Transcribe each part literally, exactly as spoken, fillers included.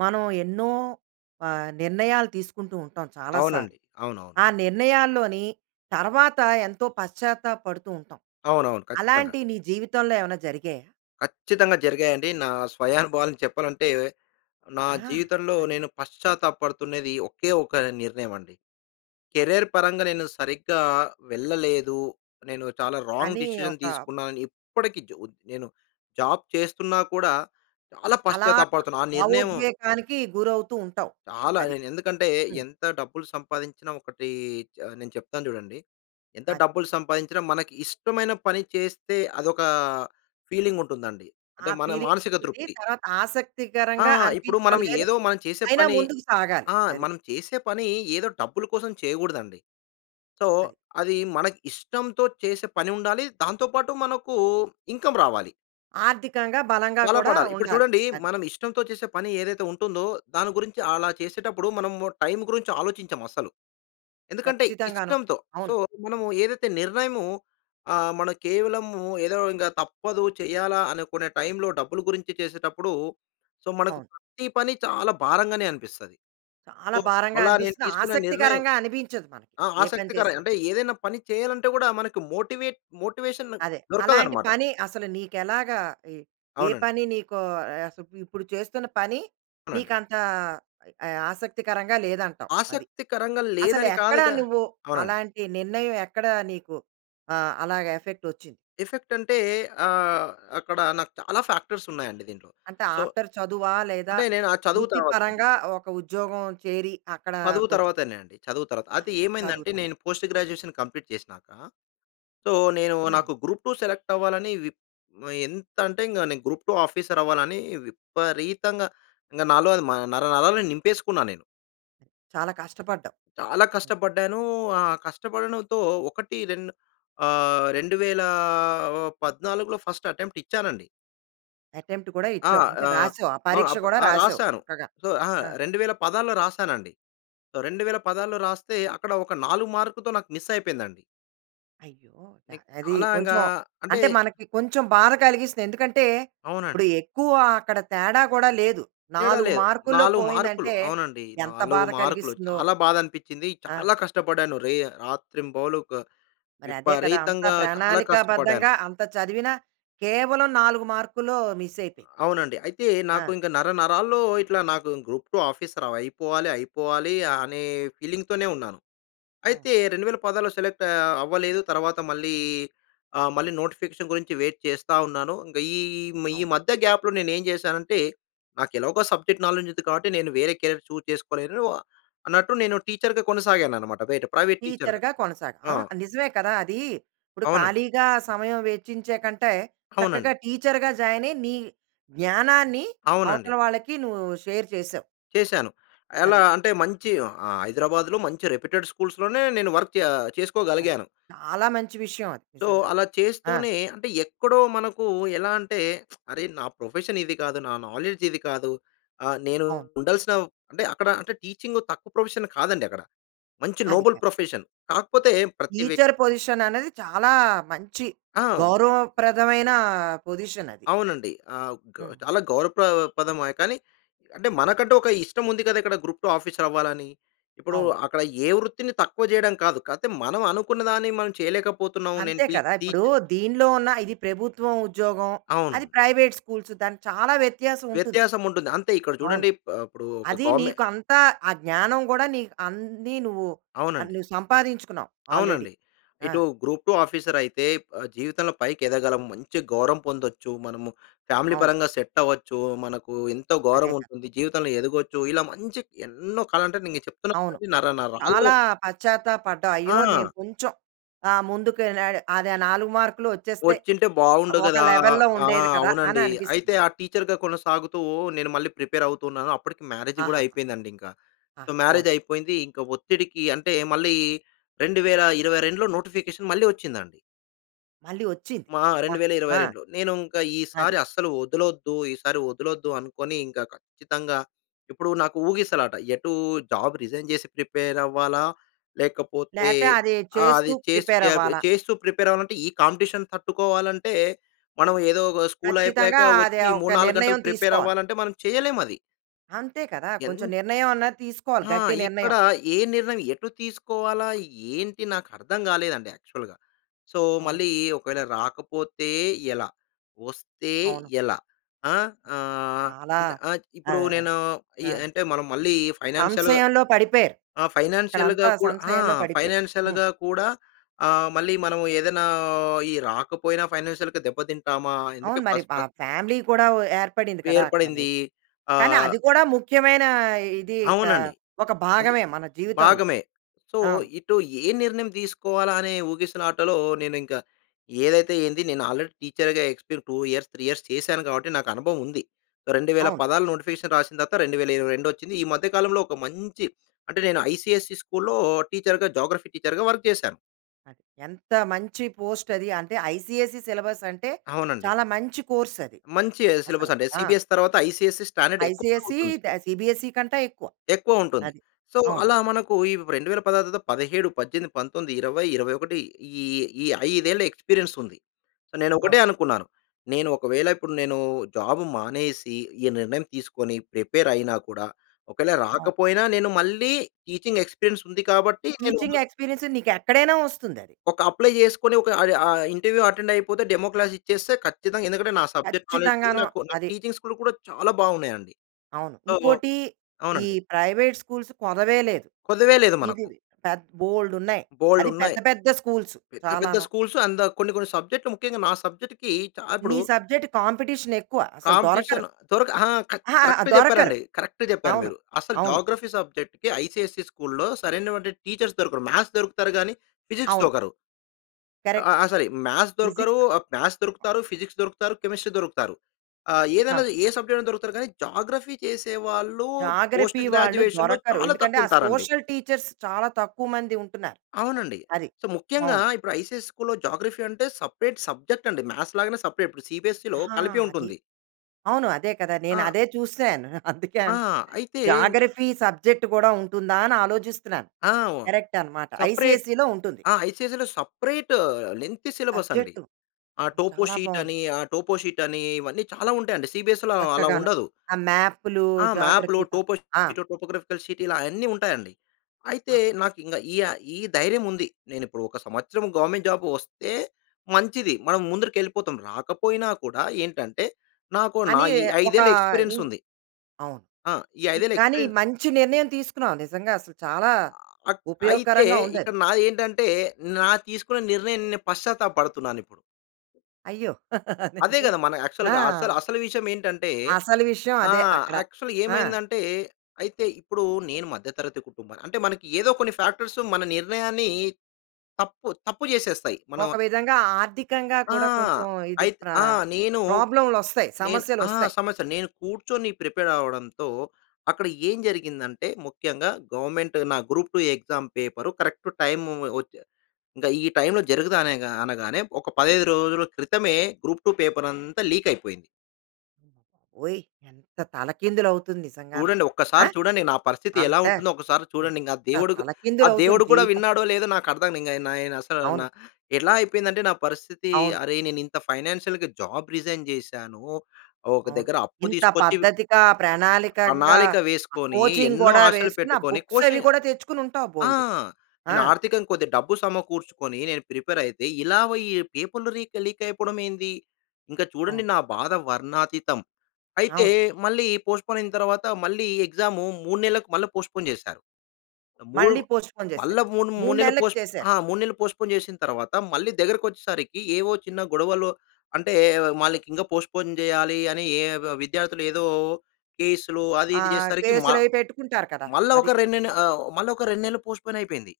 మనం ఎన్నో ఆహ్, నిర్ణయాలు తీసుకుంటూ ఉంటాం చాలా అవునండి. సార్లు. అవునవును. ఆ నిర్ణయాల్లోని తర్వాత ఎంతో పశ్చాత్తాప పడుతూ ఉంటాం. అవునవును. ఖచ్చితంగా. అలాంటివి నీ జీవితంలో ఏమైనా జరిగాయా? ఖచ్చితంగా జరిగాయండి. నా స్వయానుభవాలు చెప్పాలంటే, నా ఆ! జీవితంలో అది. నేను పశ్చాత్తాప పడుతున్నది ఒకే ఒక నిర్ణయమండి. అది. కెరియర్ పరంగా నేను సరిగ్గా వెళ్ళలేదు. నేను చాలా రాంగ్ అని డిసిషన్ ఒక తీసుకున్నానని ఇప్పటికి జ్ ఉ నేను జాబ్ చేస్తున్నా కూడా, చాలా అలా పశ్చాత్తాప పడుతున్నా ఆ నిర్ణయం భావోద్వేగానికి గురవుతూ ఉంటావు. చాలా. అది. నేను ఎందుకంటే, హ్మ్. ఎంత డబ్బులు సంపాదించిన ఒకటీ చ నేను చెప్తాను చూడండి. ఎంత అది. డబ్బులు సంపాయించినా మనకి ఇష్టమైన పని చేస్తే అదొక ఫీలింగ్ ఉంటుందండి. ఆ అంటే మన ఫీలింగ్ మానసిక ఉంటుంది. తృప్తి. తర్వాత ఆ! ఆసక్తికరంగా ఇప్పుడు మనం అనిపించడం లేదు. ఏదో మనం చేసే అయినా పని ముందుకు సాగాలి. ఆ! అది. మనం చేసే పని ఏదో డబ్బుల కోసం చేయగూడదండి. సో, అది. అది మనకు ఇష్టంతో చేసే పని ఉండాలి. దాంతో పాటు మనకు ఇన్‌కమ్ రావాలి. ఆర్థికంగా బలంగా బల కూడా పడాలి. ఇప్పుడు ఉండాలి. చూడండి అది. మనం ఇష్టంతో చేసే పని ఏదైతే ఉంటుందో, దాని గురించి అలా చేసేటప్పుడు మనం టైం గురించి ఆలోచించం అస్సలు. ఎందుకంటే, ఖచ్చితంగాను. ఇష్టంతో సో, అవును. మనము ఏదైతే నిర్ణయము ఆహ్, మన కేవలం ఏదో ఇంక తప్పదు చేయాలా అనుకునే టైమ్‌లో డబ్బులు గురించి చేసేటప్పుడు, సో, మనకు అవును. ప్రతి పని చాలా భారంగానే అనిపిస్తది. చాలా సో, భారంగా అలా నేను అనిపిస్తుంది. తీసుకున్న నిర్ణయం, ఆసక్తికరంగా అనిపించదు మనకి ఆహ్, ఏ పని ఆసక్తికర చేసినా. అంటే ఏదైనా పని చేయాలంటే కూడా, మనకి మోటివేట్ మోటివేషన్ అదే. అలాంటి దొరకదన్నమాట. పని అసలు నీకు ఎలాగా ఏ అవునండి. పని నీకు అస్ ఇప్ ఇప్పుడు చేస్తున్న పని అవునండి. నీకు అంత ఆహ్, ఆసక్తికరంగా లేదంటావు అది. ఆసక్తికరంగా అసలు లేదని కాదు ఎక్కడ గా నువ్వు అవునండి. అలాంటి నిర్ణయం ఎక్కడ నీకు ఆహ్, అలాగా ఎఫెక్ట్ వచ్చింది? ఎఫెక్ట్ అంటే ఆహ్, అక్కడ నాకు చాలా ఫాక్టర్స్ ఉన్నాయండి దీంట్లో. అంటే సో, ఆఫ్టర్ చదువా లేదా, అంటే, నేను ఆ చదువు వృత్తి తర్వాత పరంగా ఒక ఉద్యోగం చేరి అక్కడ చదువు కొంచెం తర్వాతనే అండి. చదువు తరువాత. ఆ! అయితే చదువు ఏమైందంటే పరంగా. నేను పోస్ట్ గ్రాడ్యుయేషన్ కంప్లీట్ చేసినాక సో, నేను హ్మ్. నాకు గ్రూప్-2 సెలెక్ట్ అవ్వాలని విప్ ఆహ్, ఎంత అంటే, ఇంక నేను గ్రూప్-2 ఆఫీసర్ అవ్వాలని విపరీతంగా, ఇంగ నాలో అది మ నర నరాల్లో నింపేసుకున్నా నేను. చాలా కష్టపపడ్డావు. చాలా కష్టపడ్డాను. ఆ కష్టపడడంతో ఒకటి రెండు ఆహ్, రెండువేల ఒ పద్నాలుగులో ఫస్ట్ అటెంప్ట్ ఇచ్చానండి. అటెంప్ట్ కూడా ఆ! ఇచ్చావు. అంటే ఆహ్, రాసావు. ఆ ఆహ్, పరీక్ష అప్ గూడా ఆ! రాసావు రాశాను. చక్కగా. సో ఆ! ఆ! రెండువేల పదహారులో రాసానండి. రెండువేల పదహారులో రాస్తే అక్కడ ఒక నాలుగు మార్కుతో నాకు మిస్ అయిపోయిందండి. అయ్యో! అది అలా ఇంకా కొంచెం అంటే అంటే మనకి కొంచెం బాధ కలిగిస్తుంది. ఎందుకంటే ఇప్పుడు అవునండి. ఎక్కువ అక్కడ తేడా గూడా లేదు. తేడా నాలుగు లేదు. మార్కుల్లో నాలుగు మార్కులు పోయిందంటే అవునండి. ఎంత నాలుగు బాధ మార్కులు కలిగిస్తుందో. చాలా బాధ అనిపిచ్చింది. చాలా ఆ! కష్టపడ్డాను. రే రాత్రింబవలు క మరి అదే కదా! అంతా విపరీతంగా చాలా కష్టపడ్డాను. ప్రణాళికాబద్ధంగా, అంత చదివినా కేవలం నాలుగు మార్కులు మిస్ అయిపోయింది. అవునండి. అయితే నాకు ఆ! ఇంక నరనరాల్లో ఇట్లా నాకు గ్రూప్-2 ఆఫీసర్ అవ్ అయిపోవాలి అయిపోవాలి అనే ఫీలింగ్‌తోనే ఉన్నాను. అవును. అయితే రెండువేల పదహారులో సెలెక్ట్ ఆహ్, అవ్వలేదు. తర్వాత మళ్ళీ ఆహ్, మళ్ళీ నోటిఫికేషన్ గురించి వెయిట్ చేస్తా ఉన్నాను. ఇంకా ఈ మ్ ఈ అవును. మధ్య గాప్‌లో నేను ఏం చేశానంటే నాకు ఎలాగో సబ్జెక్ట్ నాలెడ్జ్ ఉంది. కాబట్టి నేను వేరే కెరీర్ చూస్ చేసుకోలేను అన్నట్టు నేను టీచర్‌గా కొనసాగాను అన్నమాట. బయట ప్రైవేట్ టీచర్‌గా. టీచర్‌గా కొనసాగ్ ఆ! ఆహ్, నిజమే కదా. అది ఇప్పుడు అవునండి. ఖాళీగా సమయం వెచ్చించే కంటే, అవునండి. చక్కగా టీచర్‌గా జాయిన్ అయ్యి నీ జ్ఞానాన్ని అవునండి. అవతల వాళ్ళకి నువ్వు షేర్ చేసావు. చేశాను. ఎలా అది. అంటే మంచి ఆహ్, హైదరాబాద్‌లో మంచి రెప్యుటెడ్ స్కూల్స్‌లోనే నేను వర్క్ చే ఆహ్, అది. చేసుకోగలిగాను. చాలా మంచి విషయం అది. సో నిజంగా. అలా ఆ! చేస్తూనే అంటే ఎక్కడో మనకు ఎలా అంటే అరే! నా ప్రొఫెషన్ ఇది కాదు. నా నాలెడ్జ్ ఇది కాదు. ఆహ్, నేను అవును. ఉండాల్సిన అంటే అక్కడ అంటే టీచింగ్ తక్కువ ప్రొఫెషన్ కాదండి అక్కడ. మంచి అది. Noble profession. కాకపోతే ప్రతి వ్యక్ టీచర్ పొజిషన్ అనేది చాలా మంచి ఆ! గౌరవప్రదమైన పొజిషన్ అది. అవునండి. ఆ! గ హ్మ్. చాలా గౌరవ ప్ర పదమే కానీ, అంటే మనకంటూ ఒక ఇష్టం ఉంది కదా! ఇక్కడ గ్రూప్-2 ఆఫీసర్ అవ్వాలని. ఇప్పుడు అవును. అక్కడ ఏ వృత్తిని తక్కువ చేయడం కాదు. కాపోతే మనం అనుకున్నదాన్ని మనం చేయలేకపోతున్నాం. నేను అంతే టీ కదా! టీ ఇప్పుడు దీనిలో ఉన్న ఇది ప్రభుత్వం ఉద్యోగం, అవును. అది ప్రైవేట్ స్కూల్స్ దానికి చాలా వ్యత్యాసం ఉంటుంది. వ్యత్యాసం ఉంటుంది. అంతే ఇక్కడ అవును. చూడండి. ఆహ్, ఇప్పుడు ఒక అది గవర్నమె నీకు అంత ఆ జ్ఞానం గూడా నీకు అన్ని నువ్వు అది అవునండి. నువ్వు సంపాదించుకున్నావ్ ఆల్రెడీ. అవునండి. ఆ! ఇటు గ్రూప్-2 ఆఫీసర్ అయితే ఆహ్, జీవితంలో పైకి ఎదగలం. మంచి గౌరవం పొందొచ్చు. మనము ఫ్యామిలీ అవును. పరంగా సెట్ అవ్వొచ్చు. మనకు ఎంతో అదే గౌరవం కదా. ఉంటుంది. జీవితంలో ఎదగొచ్చు. ఇలా మంచి ఎన్నో కల అంటే నేను చెప్తున్నా అవును కదా నరనరాల్లో చాలా పశ్చాత్తాప పడ్డావు. అయ్యో! నేను ఆ! కొంచెం ఆహ్, ముందుకు ఎళ్ళాలి అదే నాలుగు మార్కులు వచ్చేస్తే, వచ్చింటే బావుండు ఒక కదా. లెవెల్‌లో ఆ! ఉండేది కదా! అని అవునండి అనిపిస్తుంది. అయితే ఆ టీచర్‌గా కొనసాగుతూ నేను మళ్ళీ ప్రిపేర్ అవుతున్నాను. అప్పటికి మ్యారేజ్ గూడా ఆహా! అయిపోయిందండి ఇంక. ఆ! సో పోన్ మ్యారేజ్ అయిపోయింది. ఇంకా ఒత్తిడికి అంటే మళ్ళీ రెండు వేల ఇరవైరెండులో నోటిఫికేషన్ మళ్ళీ వచ్చిందండి. మళ్ళీ వచ్చింది. మా అమ్మ! రెండు వేల ఇరవై ఆ! రెండులో నేను ఇంకా అది. ఈసారి అస్సలు వదలొద్దు. ఈసారి వదలొద్దు అనుకోని, ఇంక ఖచ్చితంగా ఇప్పుడు నాకు ఊగిసలాట. ఎటు జాబ్ రిజైన్ జేసి ప్రిపేర్ అవ్వాలా, లేకపోతే లేతే అదే ఆ! అది చేస్తూ చేస్తూ ప్రిపేర్ జా అవ్వాలా? చేస్తూ ప్రిపేర్ అవ్వాలంటే ఈ కాంపిటీషన్ తట్టుకోవాలంటే, మనం ఏదో ఒక స్కూల్ అయిపోయాక ఖచ్చితంగా! అది వచ్చి ఒక మూడు నాలుగు గంటలు నిర్ణయం ప్రిపేర్ తీసుకోవాలి. అవ్వాలంటే మనం చేయలేం అది. అంతే కదా! కొంచెం ఎన్ నిర్ణయం అన్నది తీసుకోవాలి. ఆ! గట్టి ఇక్కడ నిర్ణయం. ఏ నిర్ణయం ఎటు తీసుకోవాలా ఏంటి, నాకు అర్థం గాలేదండి యాక్చువల్‌గా. సో, అవును. మళ్ళీ ఒకవేళ రాకపోతే ఎలా? వస్తే అవును. ఎలా? ఆహ్, ఆహ్, చాలా అంటే ఇప్పుడు ఆహ్, నేను ఈ ఆ! అంటే మనం మళ్ళీ ఫైనాన్షియల్‌గా సంశయంలో పడిపోయారు. ఆ! అక్కడ ఫైనాన్షియల్‌గా అంతా కూడా ఆ! సంశయంలో పడిపోయారు. హ్మ్. ఫైనాన్షియల్‌గా కూడా ఆహ్, మళ్ళీ మనము ఏదైనా ఈ రాకపోయినా ఫైనాన్షియల్‌గా దెబ్బ తింటామా? అందుకే అవును. మరి ఫస్ట్, ఆ ఫస్ట్ ఫ్యామిలీ కూడా వ ఏర్పడింది కదా, అక్కడ ఏర్పడింది నీకు. కానీ ఆహ్ అది కూడా ముఖ్యమైన ఇది క అవునండి. ఒక అది భాగమే మన జీవితంలో. భాగమే. సో, అవును. ఇటు ఏ నిర్ణయం దీసుకోవాలా అనే ఊగిసిలాటలో, నేను ఇంక ఏదైతే ఏంది నేను ఆల్రెడీ టీచర్‌గా ఎక్స్‌పీ‌ర్ టూ ఇయర్స్, త్రీ ఇయర్స్ చేశాను గాబట్టి, నాకు అనుభవం ఉంది. రెండు వేల అవును. పదాలు నోటిఫికేషన్ రాసిన తర్వాత రెండు వేల ఇరవై రెండు వచ్చింది. ఈ మధ్య కాలంలో ఒక మంచి అంటే నేను ఐసిఎస్‌సి స్కూల్‌లో టీచర్‌గా, జియోగ్రఫీ టీచర్‌గా వర్క్ జేశాను. ఆహ్, అది ఎంత మంచి పోస్టది. అంటే, ఐసీఎస్‌‌‌‌‌ఈ సిలబసంటే, అవునండి. చాలా మంచి కోర్సది మంచి అసలు. సిలబసండి. ఆ! సీబీఎస్‌ఈ తర్వాత ఐసీఎస్‌‌‌‌‌ఈ స్టాండర్డ్ ఎక్కువగా ఐసీఎస్‌‌‌‌‌ఈ ఉంటుంది. ద సిబిఎస్‌‌‌‌‌ఈ కంటా ఎక్కువ. ఎక్కువ ఉంటుంది. అది. సో, అవును. అలా మనకు ఈవ్ రెండువేల పదహారు తర్వాత పదిహేడు పద్దెనిమిది పంతొమ్మిది, ఇరవై, ఇరవై ఒకటి ఈ ఈ ఐదేళ్ల ఎక్స్పీరియన్సుంది. నేనొకటే అవును. అనుకున్నాను. నేను ఒకవేళ ఇప్పుడు నేను జాబు మానేసి, ఈ నిర్ణయం తీసుకొని ప్రిపేరయినా కూడా, ఒకేళ అవును. రాకపోయినా, నేను మళ్ళీ టీచింగ్ ఎక్స్పీరియన్సుంది కాబట్టి నేను టీచింగ్ ఎక్స్పీరియన్సు, నీకెక్కడైనా వస్తుందది. ఒక అప్లై చేసుకొని ఒక అది ఆహ్, ఇంటర్వ్యూ అటెండయిపోతే, డెమో క్లాస్ ఇచ్చేస్తే ఖచ్చితంగా ఎందుకంటే, నా సబ్జెక్ట్ నాలెడ్జ్, కచ్చితంగాను. నాకు నాకు అది. టీచింగ్ స్కిల్లు కూడా చాలా బావున్నాయండి. అవును. సో ఉంకోటి ఈ అవునండి. ప్రైవేట్ స్కూల్స్ కొదవే లేదు. కోదవే లేదు ఇది మనకు. పెద్ బోల్డున్నాయి. అది పెద్ద, బోల్డున్నాయి. పెద్ద స్కూల్స్, పెద్ద, పెద్ద చాలాను. స్కూల్స్ అంద కొన్ని, కొన్ని సబ్జెక్ట్‌‌లు ముఖ్యంగా నా సబ్జెక్ట్‌కి చా నీ ఇప్పుడు సబ్జెక్ట్ కాంపిటీషనెక్కువ. అసలు దొరకరు. కాంపిటీషన్ దొరక ఆా! కర అహహ! కరెక్ట్‌గా దొరకరు. చెప్పారండి. కరెక్ట్‌గా చెప్పారు అవును. మీరు. అసలు అవును. జోగ్రఫీ సబ్జెక్ట్‌కి ఐసీఎస్‌ఈ స్కూల్‌లో సరైనటువంటి టీచర్స్ దొరకరు. మ్యాథ్స్ దొరుకుతారు గానీ, ఫిజిక్స్ అవును. దోకరు. అ ఆ! కరెక్ట్. సరి. మ్యాథ్స్ దొరకరు ఫిజిక్సా ఆహ్, మ్యాథ్స్ దొరుకుతారు. ఫిజిక్స్ దొరుకుతారు, కెమిస్ట్రీ దొరుకుతారు. ఆహ్, అవును. ఏదనది ఏ సబ్జెక్టయినా దొరుకుతారు కానీ, జాగ్రఫీ చేసేవాళ్ళు పోస్ట్ జాగ్రఫీ వాళ్ళు గ్రాడ్యువేషన్‌లో దొరకరు. చాలా ఎందుకంటే ఆ తక్కువుంటారండి. సోషల్ టీచర్స్ చాలా తక్కువ మంది ఉంటున్నారు. అవునండి. అది. సో, ముఖ్యంగా, అవును. ఇప్పుడు ఐసీఎస్‌ఈ స్కూల్‌లో జోగ్రఫీ అంటే, సెపరేట్ సబ్జెక్టండి. మ్యాథ్స్ లాగానే సెపరేట్. ఇప్పుడు సిబీఎస్‌‌‌‌‌‌‌‌‌ఈలో ఆ! కలిపి అది. ఉంటుంది. అవును. అదే కదా! నేను ఆ! అదే చూసాను. అందుకే ఆ! అన్ అయితే జాగ్రఫీ సబ్జెక్ట్ కూడా ఉంటుందా, అని ఆలోచిస్తున్నాను. ఆ! వో కరెక్టనమాట. సెపరేట్ ఐసీఎస్ఈలో ఉంటుంది. ఆహ్, ఐసీఎస్ఈలో సెపరేట్ లెంగ్తీ సిలబసండి. సబ్జెక్టు ఆహ్, చాలా బాగుంది. టోపోషీటని ఆహ్, టోపోషీటని ఇవన్నీ చాలా ఉంటాయండి. సిబీఎస్‌‌‌‌‌‌‌‌‌ఈలో అలా చక్కగాను. ఉండదు. ఆ మ్యాప్పులు, ఆ! మ్యాప్‌లు, జాగ్రఫీ త ఆ! టోపోషీట్, టోగ్రాఫికల్ షీట్ ఇలా అయన్నీ ఉంటాయండి. అయితే, ఆహా! నాకింక ఈయ ఈ ధైర్యముంది. నేనిప్పుడు ఒక సంవత్సరం గవర్నమెంట్ జాబ్ వస్తే మంచిది. మనం ముందరికెళ్ళిపోతాం. రాకపోయినా కూడా ఏంటంటే, నాకు, నా అని ఈ ఒక ఐదేళ్ల ఇన్ ఎక్స్పీరియన్సుంది. అవును. ఆ! ఈ ఇ ఐదేళ్ల కానీ ఎక్స్పీరియన్ మంచి నిర్ణయం తీసుకున్నావు, నిజంగా అసలు. చాలా ఆక్ అయితే ఉపయోగకరంగా ఉందది. ఇక్కడ నా ఏంటంటే, నా తీసుకున్న నిర్ణయం, నే పశ్చాత్తాపపడుతున్నానిప్పుడు. అయ్యో! అదే అదేంటి కదా! మన యాక్చువల్‌గా అసలు ఆ! అసలు విషయం ఏంటంటే, అసలు విషయం ఆ! అదే, అక్కడ. యాక్చువల్‌గా ఆ! ఏమైందంటే, అయితే ఇప్పుడు నేను మధ్యతరగతి కుటుంబాన్ని అంటే, మనకి ఏదో కొన్ని ఫ్యాక్టర్స్, మన నిర్ణయాన్ని తప్పు తప్పు చేసేస్తాయి. మనం ఒక విధంగా ఆర్థికంగా ఆ! కూడా, కొంచెం ఇది ఐత్ ప్రా ఆ! నేను ప్రాబ్లమ్‌లు వస్తాయి. నేను సమస్యలు ఆ! వస్తాయి. సమస్య నేను కూర్చొని ప్రిపేర్ అవ్వడంతో, అక్కడ ఏం జరిగిందంటే, ముఖ్యంగా గవర్నమెంట్ నా group two exam paper correct time వచ్చే ఇంకా ఈ టైమ్‌లో జరగదు. అన అనగానే, ఒక పదహైదు రోజుల క్రితమే గ్రూప్-2 పేపర్ అంతా లీక్ అయిపోయింది. ఓయ్! ఎంత తలకిందులు అవుతుంది నిజంగాను. చూడండి. ఆ! ఒక్కసారి చూడండి. నా పరిస్థితి ఎలా అంతే, ఉంటుందో, ఒకసారి చూడండి. ఇంక ఆ ఎంత దేవుడు ఆ తలకిందులు అవుతుంది దేవుడు కూడా జీవితం! విన్నాడో, లేదో, నాకు అర్థం ఇంక నె నేను నా అసలు అవును. ఎట్లా అయిపోయిందంటే నా పరిస్థితి, అవును. అరె, నేను ఇంత ఫైనాన్షియల్‌గా జాబ్ రిజైన్ చేశాను. ఒక అవును. దగ్గర అప్పు ఇంత తీసుకొచ్చి, పద్ధతిగా, ప్రణాళికంగా, ప్రణాళిక ఆ వేసుకొని, కోచింగ్ ఎన్నో కూడా ఆశలు వేసుకొని ఆ పెట్టుకొని, బుక్స్ అవి కోచింగ్ కూడా తెచ్చుకొని ఉంటావు, ఆ! బోలెడు. ఆ! నేను ఆర్థికంగా కొద్దిగా డబ్బు సమకూర్చుకొని, నేను ప్రిపేర్ అయితే, ఇలా ఈ ఈ పేపర్‌లు లీక్, లీక్ అయిపోవడం ఏంది! ఇంకా చూడండి అవును. నా బాధ వర్ణాతీతం. అయితే అవును. మళ్ళీ పోస్ట్‌పోన్ అయిన తర్వాత, మళ్ళీ ఎగ్జాము మూడు నెలలకు మళ్ళీ పోస్ట్‌పోన్ చేశారు. మూడు మళ్ళి పోస్ట్‌‌పోన్ చేసారు. మళ్ళా మూడు మూడు నెలలు నెల్లకి పోస్ట్ చేసారు. ఆ! మూడు నెలలు పోస్ట్‌పోన్ చేసిన తర్వాత, మళ్ళీ దగ్గరకొచ్చేసరికి, ఏవో చిన్న గొడవలు అంటే, ఆహ్, మళ్ళీ ఇంకా పోస్ట్‌పోన్ చేయాలి అని, ఏ విద్యార్థులు ఏదో కేసులు, అది, ఇది, ఆహ్, చేసేసరికి మా కేసులు అవి పెట్టుకుంటారు కదా! మళ్ళా ఒక అది. రెండు నెల్ ఆహ్ మళ్ళా ఒక రెండు నెలలు పోస్ట్‌పోన్ అయిపోయింది.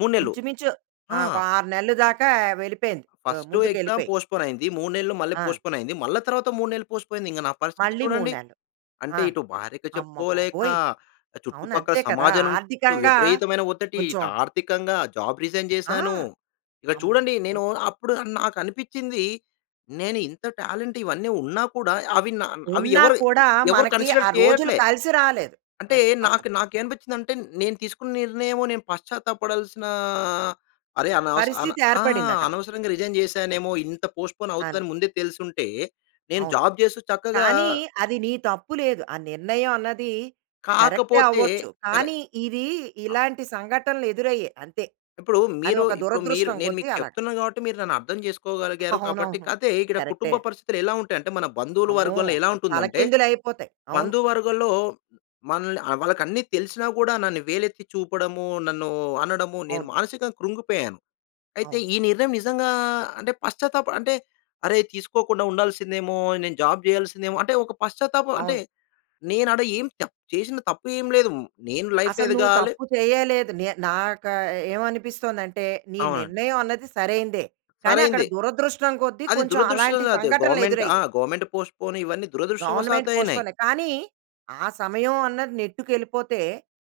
మూడు నెల్లు. ఇంచుమించు ఆ! ఆహ్, ఒక ఆరు నెలలు దాకా వెళ్ళిపోయింది. మ ఫ‌‌స్టు ముందుకు ఎగ్జామ్ ఎళ్ళిపోయింది. పోస్ట్‌పోన్ అయింది. మూడు నెలలు మళ్ళీ ఆ! పోస్ట్‌పోన్ అయింది. మళ్ళా తర్వాత మూడు నెలలు పోస్ట్‌పోనైంది. ఇంక నా పరిస్థితి మళ్ళీ మూడు చూడండి. నెలలు. అంటే, ఆ! ఇటు భార్యకి చెప్పుకోలేక, అమ్మబాబోయ్! అవును. చుట్టుపక్కల అంతే కదా! సమాజం నుండి ఆర్థికంగా విపరీతమైన ఒ‌త్తిటి, కొంచెం ఇటు ఆర్థికంగా జాబ్ రిజైన్ ఆ! చేశాను. ఇక చూడండి, అమ్మబాబోయ్! నేను అప్పుడు నాకు అనిపించింది, నేను ఇంత టాలెంట్ ఇవన్నీ ఉన్నా కూడా, అవి నా అవి ఉన్న ఎవరు కూడా, ఎవరు మనకి కన్సిడర్ ఆ రోజులు చేయట్లే. కలిసిరాలేదు. అంటే అది అక్కడ. నాకు నాకు ఏం అనిపించిందంటే, నేను తీసుకున్న నిర్ణయము నేను పశ్చాత్తాప పడాల్సినా అరే, అనవస అన పరిస్థితి ఆ! ఏర్పడింది అక్కడ. అనవసరంగా రిజైన్ చేశానేమో! ఇంత పోస్ట్‌పోన్ అను. అవుతుందని ముందే తెలిసుంటే, నేను అవును. జాబ్ చేస్తూ చక్కగా కానీ అది నీ తప్పు లేదు. ఆ నిర్ణయం అన్నది కరెక్టే కాకపోతే అవ్వచ్చు. కానీ, కరెక్ ఇది ఇలాంటి సంఘటనలు ఎదురయ్యే అంతే. ఇప్పుడు అది మీరు ఒక ఇప్పుడు మీరు దురదృష్టం నేను కొద్ది మీకు అలాగా. చెప్తున్నాను కాబట్టి, మీరు నన్ను అర్థం చేసుకోగలిగారు కాబట్టి, అవునవును. కాతే ఇక్కడ కరెక్టే. కుటుంబ పరిస్థితులు ఎలా ఉంటాయి అంటే, మన బంధువుల అమ్మో! వర్గంలో ఎలా అసలు ఉంటుందంటే, తలకిందులు అయిపోతాయి. అవును. బంధువర్గలో మనల్ని వాళ్ళకి అన్ని తెలిసినా కూడా నన్ను వేలెత్తి చూపడము. నన్ను అనడము, నేను అవును. మానసికంగా కృంగిపోయాను. అయితే అవును. ఈ నిర్ణయం నిజంగా అంటే, పశ్చాత్తాపం అంటే, అరేయ్, తీసుకోకుండా ఉండాల్సిందేమో! నేను జాబ్ చేయాల్సిందేమో! అంటే ఒక పశ్చాత్తాపం అంటే, అవును. నేను ఆడ ఏం చ చేసిన తప్పు ఏమి లేదు. నేను లైఫ్ అసలు నువ్వు ఎదగాలి తప్పు చేయలేదు. నే నాకు ఏమనిపిస్తుందంటే, నీ అవునండి. నిర్ణయం అనేది సరైనదే. కానీ అక్కడ సరైందే. దురదృష్టం కొద్ది అది కొంచెం, అలాంటి దురదృష్టవసా‌త్ సంఘటనలు గవర్నమెంట్ ఆ! ఎదురయ్యాయి. గవర్నమెంట్ పోస్ట్‌పోన్ ఇవన్నీ గవర్నమెంట్ దురదృష్టవశాత్తు అయినాయి. పోస్ట్‌‌పోనే కానీ, ఆ సమయం అన్నది నెట్టుకేళ్ళిపోతే,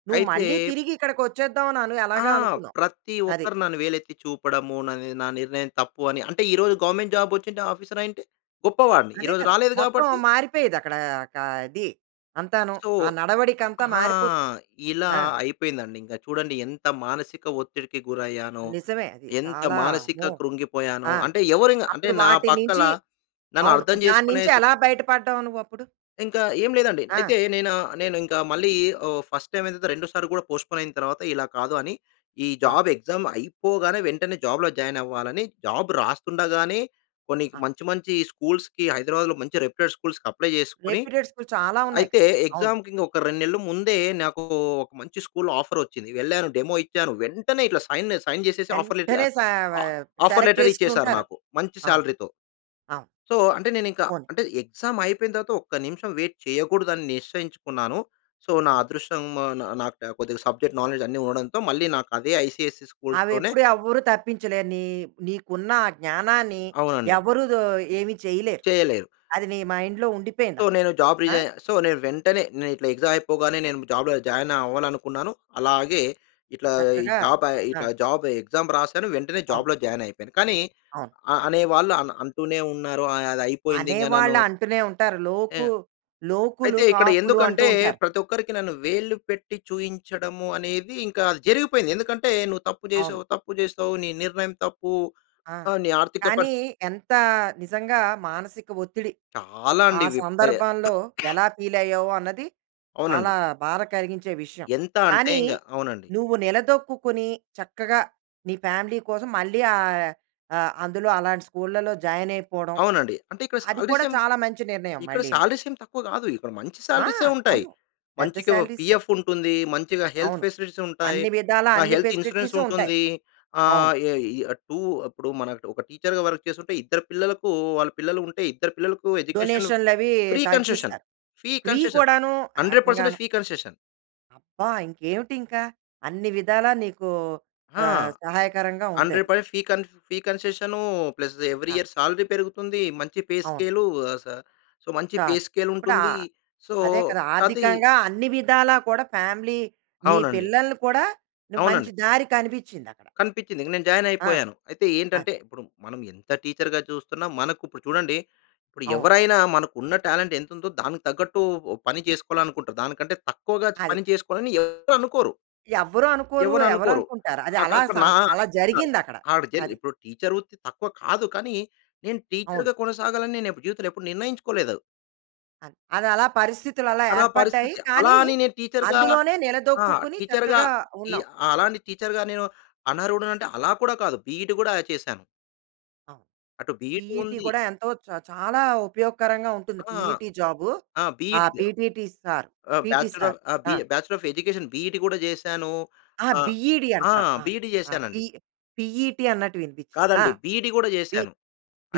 నువ్వు అయితే మళ్ళీ తిరిగి ఇక్కడికి వచ్చేద్దాం. అను అని ఆ! ఎలాగ అనుకున్నావ్. ప్రతి అది. ఒక్కరు నన్ను వేలెత్తి చూపడము, నా ని నిర్ణయం తప్పు అని అంటే, ఈరోజు గవర్నమెంట్ జాబ్ వచ్చింటే, ఆఫీసర్ అయ్యుంటే! గొప్పవాడిని. అదే ఈరోజు కదా! రాలేదు మొత్తం కాబట్టి మారిపోయేది అక్కడ. కా ఇది అంతాను. సో, ఆ నడవడిక అంతా ఆ! మారిపోతుంది. ఇలా ఆ! అయిపోయిందండి ఇంకా. చూడండి ఎంత మానసిక ఒత్తిడికి గురయ్యానో, నిజమే, అది ఎంత చాలా మానసిక అమ్మో! కృంగిపోయానో, ఆ! అంటే, ఎవరైనా అంటే అప్పుడు నా వాటి పక్క‌ల నుంచి నన్ను అవును. అర్థం దాని చేసుకునే నుంచి సి ఎలా బయట పడ్డావు, నువ్వు అప్పుడు? ఇంకా ఏమి లేదండి. ఆ! అయితే నేనా నేను ఇంకా మళ్ళీ ఓహ్, ఫస్ట్ టైమ్ అయిన తర్వాత రెండోసారి కూడా పోస్ట్‌పోన్ అయిన తర్వాత ఇలా కాదు, అని ఈ ఆ! జాబ్ ఎగ్జామ్ అయిపోగానే, వెంటనే జాబ్‌లో జాయిన్ అవ్వాలని జాబ్ రాస్తుండగానే, కొన్ని ఆ! మంచి, మంచి స్కూల్స్‌కి హైదరాబాద్‌లో మంచి రెప్యూటెడ్ స్కూల్స్‌కి అప్లై చేసుకొని, రెప్యూటెడ్ స్కూల్ చాలా ఉన్నాయి అయితే కదా! అవును. ఎగ్జామ్‌కి ఇంక ఒక రెండు నెలలు ముందే నాకు ఒక మంచి స్కూల్‌లో ఆఫర్ వచ్చింది. వెళ్ళాను, డెమో ఇచ్చాను, వెంటనే ఇట్లా సైన్, సైన్ చేసేసి ఆఫర్ లె వెంటనే సా వ ఆహ్, ఆఫర్ సెలెక్ట్ లెటర్ ఇచ్చేసారు చేసుకూనుంటారు. నాకు. మంచి అవును. సాలరీ‌తో. అవును. సో, అంటే నేనింక పోనీ. అంటే, ఎగ్జామ్ అయిపోయిన తర్వాత, ఒక్క నిమిషం వెయిట్ చేయకూడదు, అని నిశ్చయించుకున్నాను. సో, నా ఆ! అదృష్టం నాకు కొద్దిగా సబ్జెక్ట్ నాలెడ్జ్ అన్నీ ఉండడంతో, మళ్ళీ నాకు అదే ఐసీఎస్‌ఈ అవి స్కూల్స్‌లోనే ఎప్పుడు ఎవ్వరు తప్పించలేరు. నీ నీకున్న ఆ జ్ఞానాన్ని అవునండి. ఎవరు దో ఏమి చేయలేరు. చేయలేరు. అది నీ మైండ్‌లో ఉండిపోయింది సో, అక్కడ. నేను జాబ్ ఆ! రిజైన్ సో, నేను వెంటనే నేను ఇట్లా ఎగ్జామ్ అయిపోగానే, నేను జాబ్‌లో జాయిన్ అవ్వాలనుకున్నాను. అలాగే ఇట్లా ఈ చక్కగా జాబ్ జా ఆ! జాబ్ ఎక్సామ్ రాసాను, వెంటనే అవును. జాబ్‌లో జాయిన్ అయిపోయాను. కానీ అవును. అ అనేవాళ్ళు అ అంటూనే ఉన్నారు. అ అది అయిపోయింది ఇంకా నన్ను అనేవాళ్ళు అంటూనే ఉంటారు. లోకు ఆహ్, లోకులు, అయితే ఇక్కడ కాకులు అంటూ ఎందుకంటే, ఉంటారు. ప్రతి ఒక్కరికి నన్ను వేలు పెట్టి చూయించడము అనేది, ఇంకా అది జరిగిపోయింది. ఎందుకంటే నువ్వు తప్పు అవును. చేసావు, తప్పు చేసావు, నీ నిర్ణయం తప్పు, ఆ! ఆహ్, నీ ఆర్థిక పరిస్థితి కానీ, ఎంత నిజంగా, మానసిక ఒత్తిడి. చాలా ఆప్ ఆ అండి విప సందర్భంలో ఎలా ఫీల్ అయ్యావు అన్నది, అవునండి. చాలా బాధ కలిగించే విషయం. ఎంత అంటే, కానీ, ఇంగా అవునండి. నువ్వు నిలదొక్కుకుని చక్కగా, నీ ఫ్యామిలీ కోసం మళ్ళీ ఆహ్, ఆహ్, అందులో అలాంటి స్కూల్ల‌లో జాయిన్ అయిపోవడం, అవునండి. అంటే ఇక్కడ అది సాలరీస్ కూడా ఏం చాలా మంచి నిర్ణయం ఇక్కడ మళ్ళీను. సాలరీస్ ఏం తక్కువ కాదు. ఇక్కడ మంచి ఆ! సాలరీసే ఉంటాయి. అవును. పెద్ద మంచిగా సాలరీసే! పిఎఫ్ ఉంటుంది. మంచిగా హెల్త్ అవును. ఫెసిలిటీస్ ఉంటాయి. అన్ని విధాలా, ఆహ్, అన్ని హెల్త్ ఇన్స్యూరెన్స్ ఫెసిలిటీస్ ఉంటాయి. ఉంటుంది. అవును. ఆహ్, ఏ టూ ఇప్పుడు మనం ఒక టీచర్‌గా వర్క్ చేస్తుంటే, ఇద్దరు పిల్లలకు వాళ్ళ పిల్లలు ఉంటే, ఇద్దరు పిల్లలకు ఎడ్యుకేషన్ డొనేషన్‌లు అవి ఫ్రీ కన్సెషన్. తగ్గిస్తారు. ఫీ ఫ్రీ కన్సెషన్ కూడాను హండ్రెడ్ పర్సెంటేజ్ ఏకంగాను. Fee concession. అబ్బా! ఇంకేమిటి ఇంకా. అన్ని విధాలా నీకు ఆ! ఆహ్, సహాయకరంగా ఉంది హండ్రెడ్ అది. పర్సెంట్ ఫీ కన్ ఫీ కన్సీశన్‌, ప్లస్‌ ఎవ్రి అ! ఇయర్ సాలరీ పెరుగుతుంది. మంచి పే అవును. స్కేలు ఆహ్, స సొ మంచి పే కాదు. స్కేల్ ఇప్పుడు ఉంటుంది. ఆహ్, సో అదే కదా! కాతె ఆర్థికంగా అన్ని విధాలా కూడా ఫ్యామిలీ మీ అవునండి. పిల్లల్ని కూడాను మంచి అవునండి. దారి కనిపించింది అక్కడ. కనిపించింది. ఇంక నేను జాయిన్ ఆ! అయిపోయాను. అయితే అది ఏంటంటే ఇప్పుడు మనం ఎంత టీచర్‌గా చూస్తున్నా, మనకు ఇప్పుడు చూడండి ఇప్పుడు అవును. ఎవరైనా మనకు ఉన్న టాలెంట్ ఎంతుందో, దానికి తగ్గట్టు ఉ పని చేసుకోవాలనుకుంటారు. దానికంటే తక్కువగా అది. పని చేసుకోవాలని ఎవరు అనుకోరు. ఎవ్వరు అనుకోరు. ఎవరు ఎవరు అనుకోరు. అనుకుంటారు? అది ఆహ్, అలా అక స న అలా ఇపుడ్‌న జరిగింది అక్కడ. ఆవిడ చేత అది. ఇపుడు టీచర్ వృత్తి తక్కువ కాదు. కానీ నేను అవును. టీచర్‌గా కొనసాగాలని నేను ఎపు జీవితంలో ఎప్పుడు నిర్ణయించుకోలేదు అది. ఆహ్, అది అలా పరిస్థితులు అలా అలా ఏర్పడ్డాయి. పరిస్థితి. అలా కానీ అని నేను టీచర్‌గా అందులోనే ఆ! నిలదొక్కుకొని టీచర్‌గా చక్కగా ఈ ఉన్నావు. అలా అని టీచర్‌గా నేను అనర్హడని అంటే అలా కూడా కాదు. బిఈడి గూడ చేశాను. అవును. అటు బిఈడి పిఈటి ఉంది. కూడా ఎంతో చ చాలా ఉపయోగకరంగా ఉంటుంది. ఆ! పిఈటి జాబ్ ఆ! బిఈడి గ పిటిటి సార్ ఆహ్, పిటి బ్యాచ్లర్ సార్. ఆఫ్ ఆహ్, బి ఆ! ఆహ్, బ్యాచ్లర్ ఆఫ్ ఎడ్యుకేషన్ బిఈడి గూడా చేసాను. అహా! ఆహ్, బిఈడి ఆ! అంటావు. అ! బిఈడి అ! పి చేశానండి. పిఈటి అన్నట్టు వినిపించింది. ఆ! కాదండి బిఇడి కూడా బి చేసాను.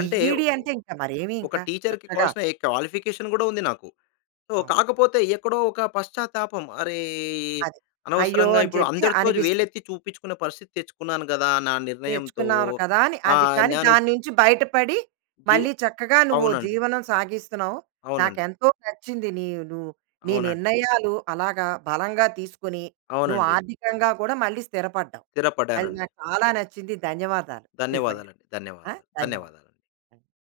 అంటే ఒ అంటే ఇంక మరేమి ఒక ఇంకా. టీచర్‌కి చక్కగా. కావాల్సిన ఎక్ క్వాలిఫికేషన్ కూడా ఉంది నాకు. సో అవును. కాకపోతే ఎక్కడో ఒక పశ్చాత్తాపం. అరే! అది. అయ్యో! అనవసరంగా అని ఇప్పుడు చెప్పి అందరితో అనిపిస్తుంది. వేలెత్తి చూపించుకునే పరిస్థితి తెచ్చుకున్నాను కదా, నా నిర్ణయంతో. తెచ్చుకున్నారు కదా అని. అది. ఆహ్, కానీ నాను దాని నుంచి బయటపడి, జి మళ్ళీ చక్కగా నువ్వు అవునండి. జీవనం సాగిస్తున్నావు. నాకు అవునండి. ఎంతో నచ్చింది. నీ ను నీ అవునండి. నిర్ణయాలు అలాగా బలంగా తీసుకొని నువ్వు అవునండి. ఆర్థికంగా కూడా మళ్ళీ స్థిరపడ్డావు. అది స్థిరపడ్డానండి. నాకు చాలా నచ్చింది. ధన్యవాదాలు నిజంగా. ధన్యవాదాలండి. ఆహ్, ధన్యవాదాలు, ధన్యవాదాలు. ధన్యవాదాలు.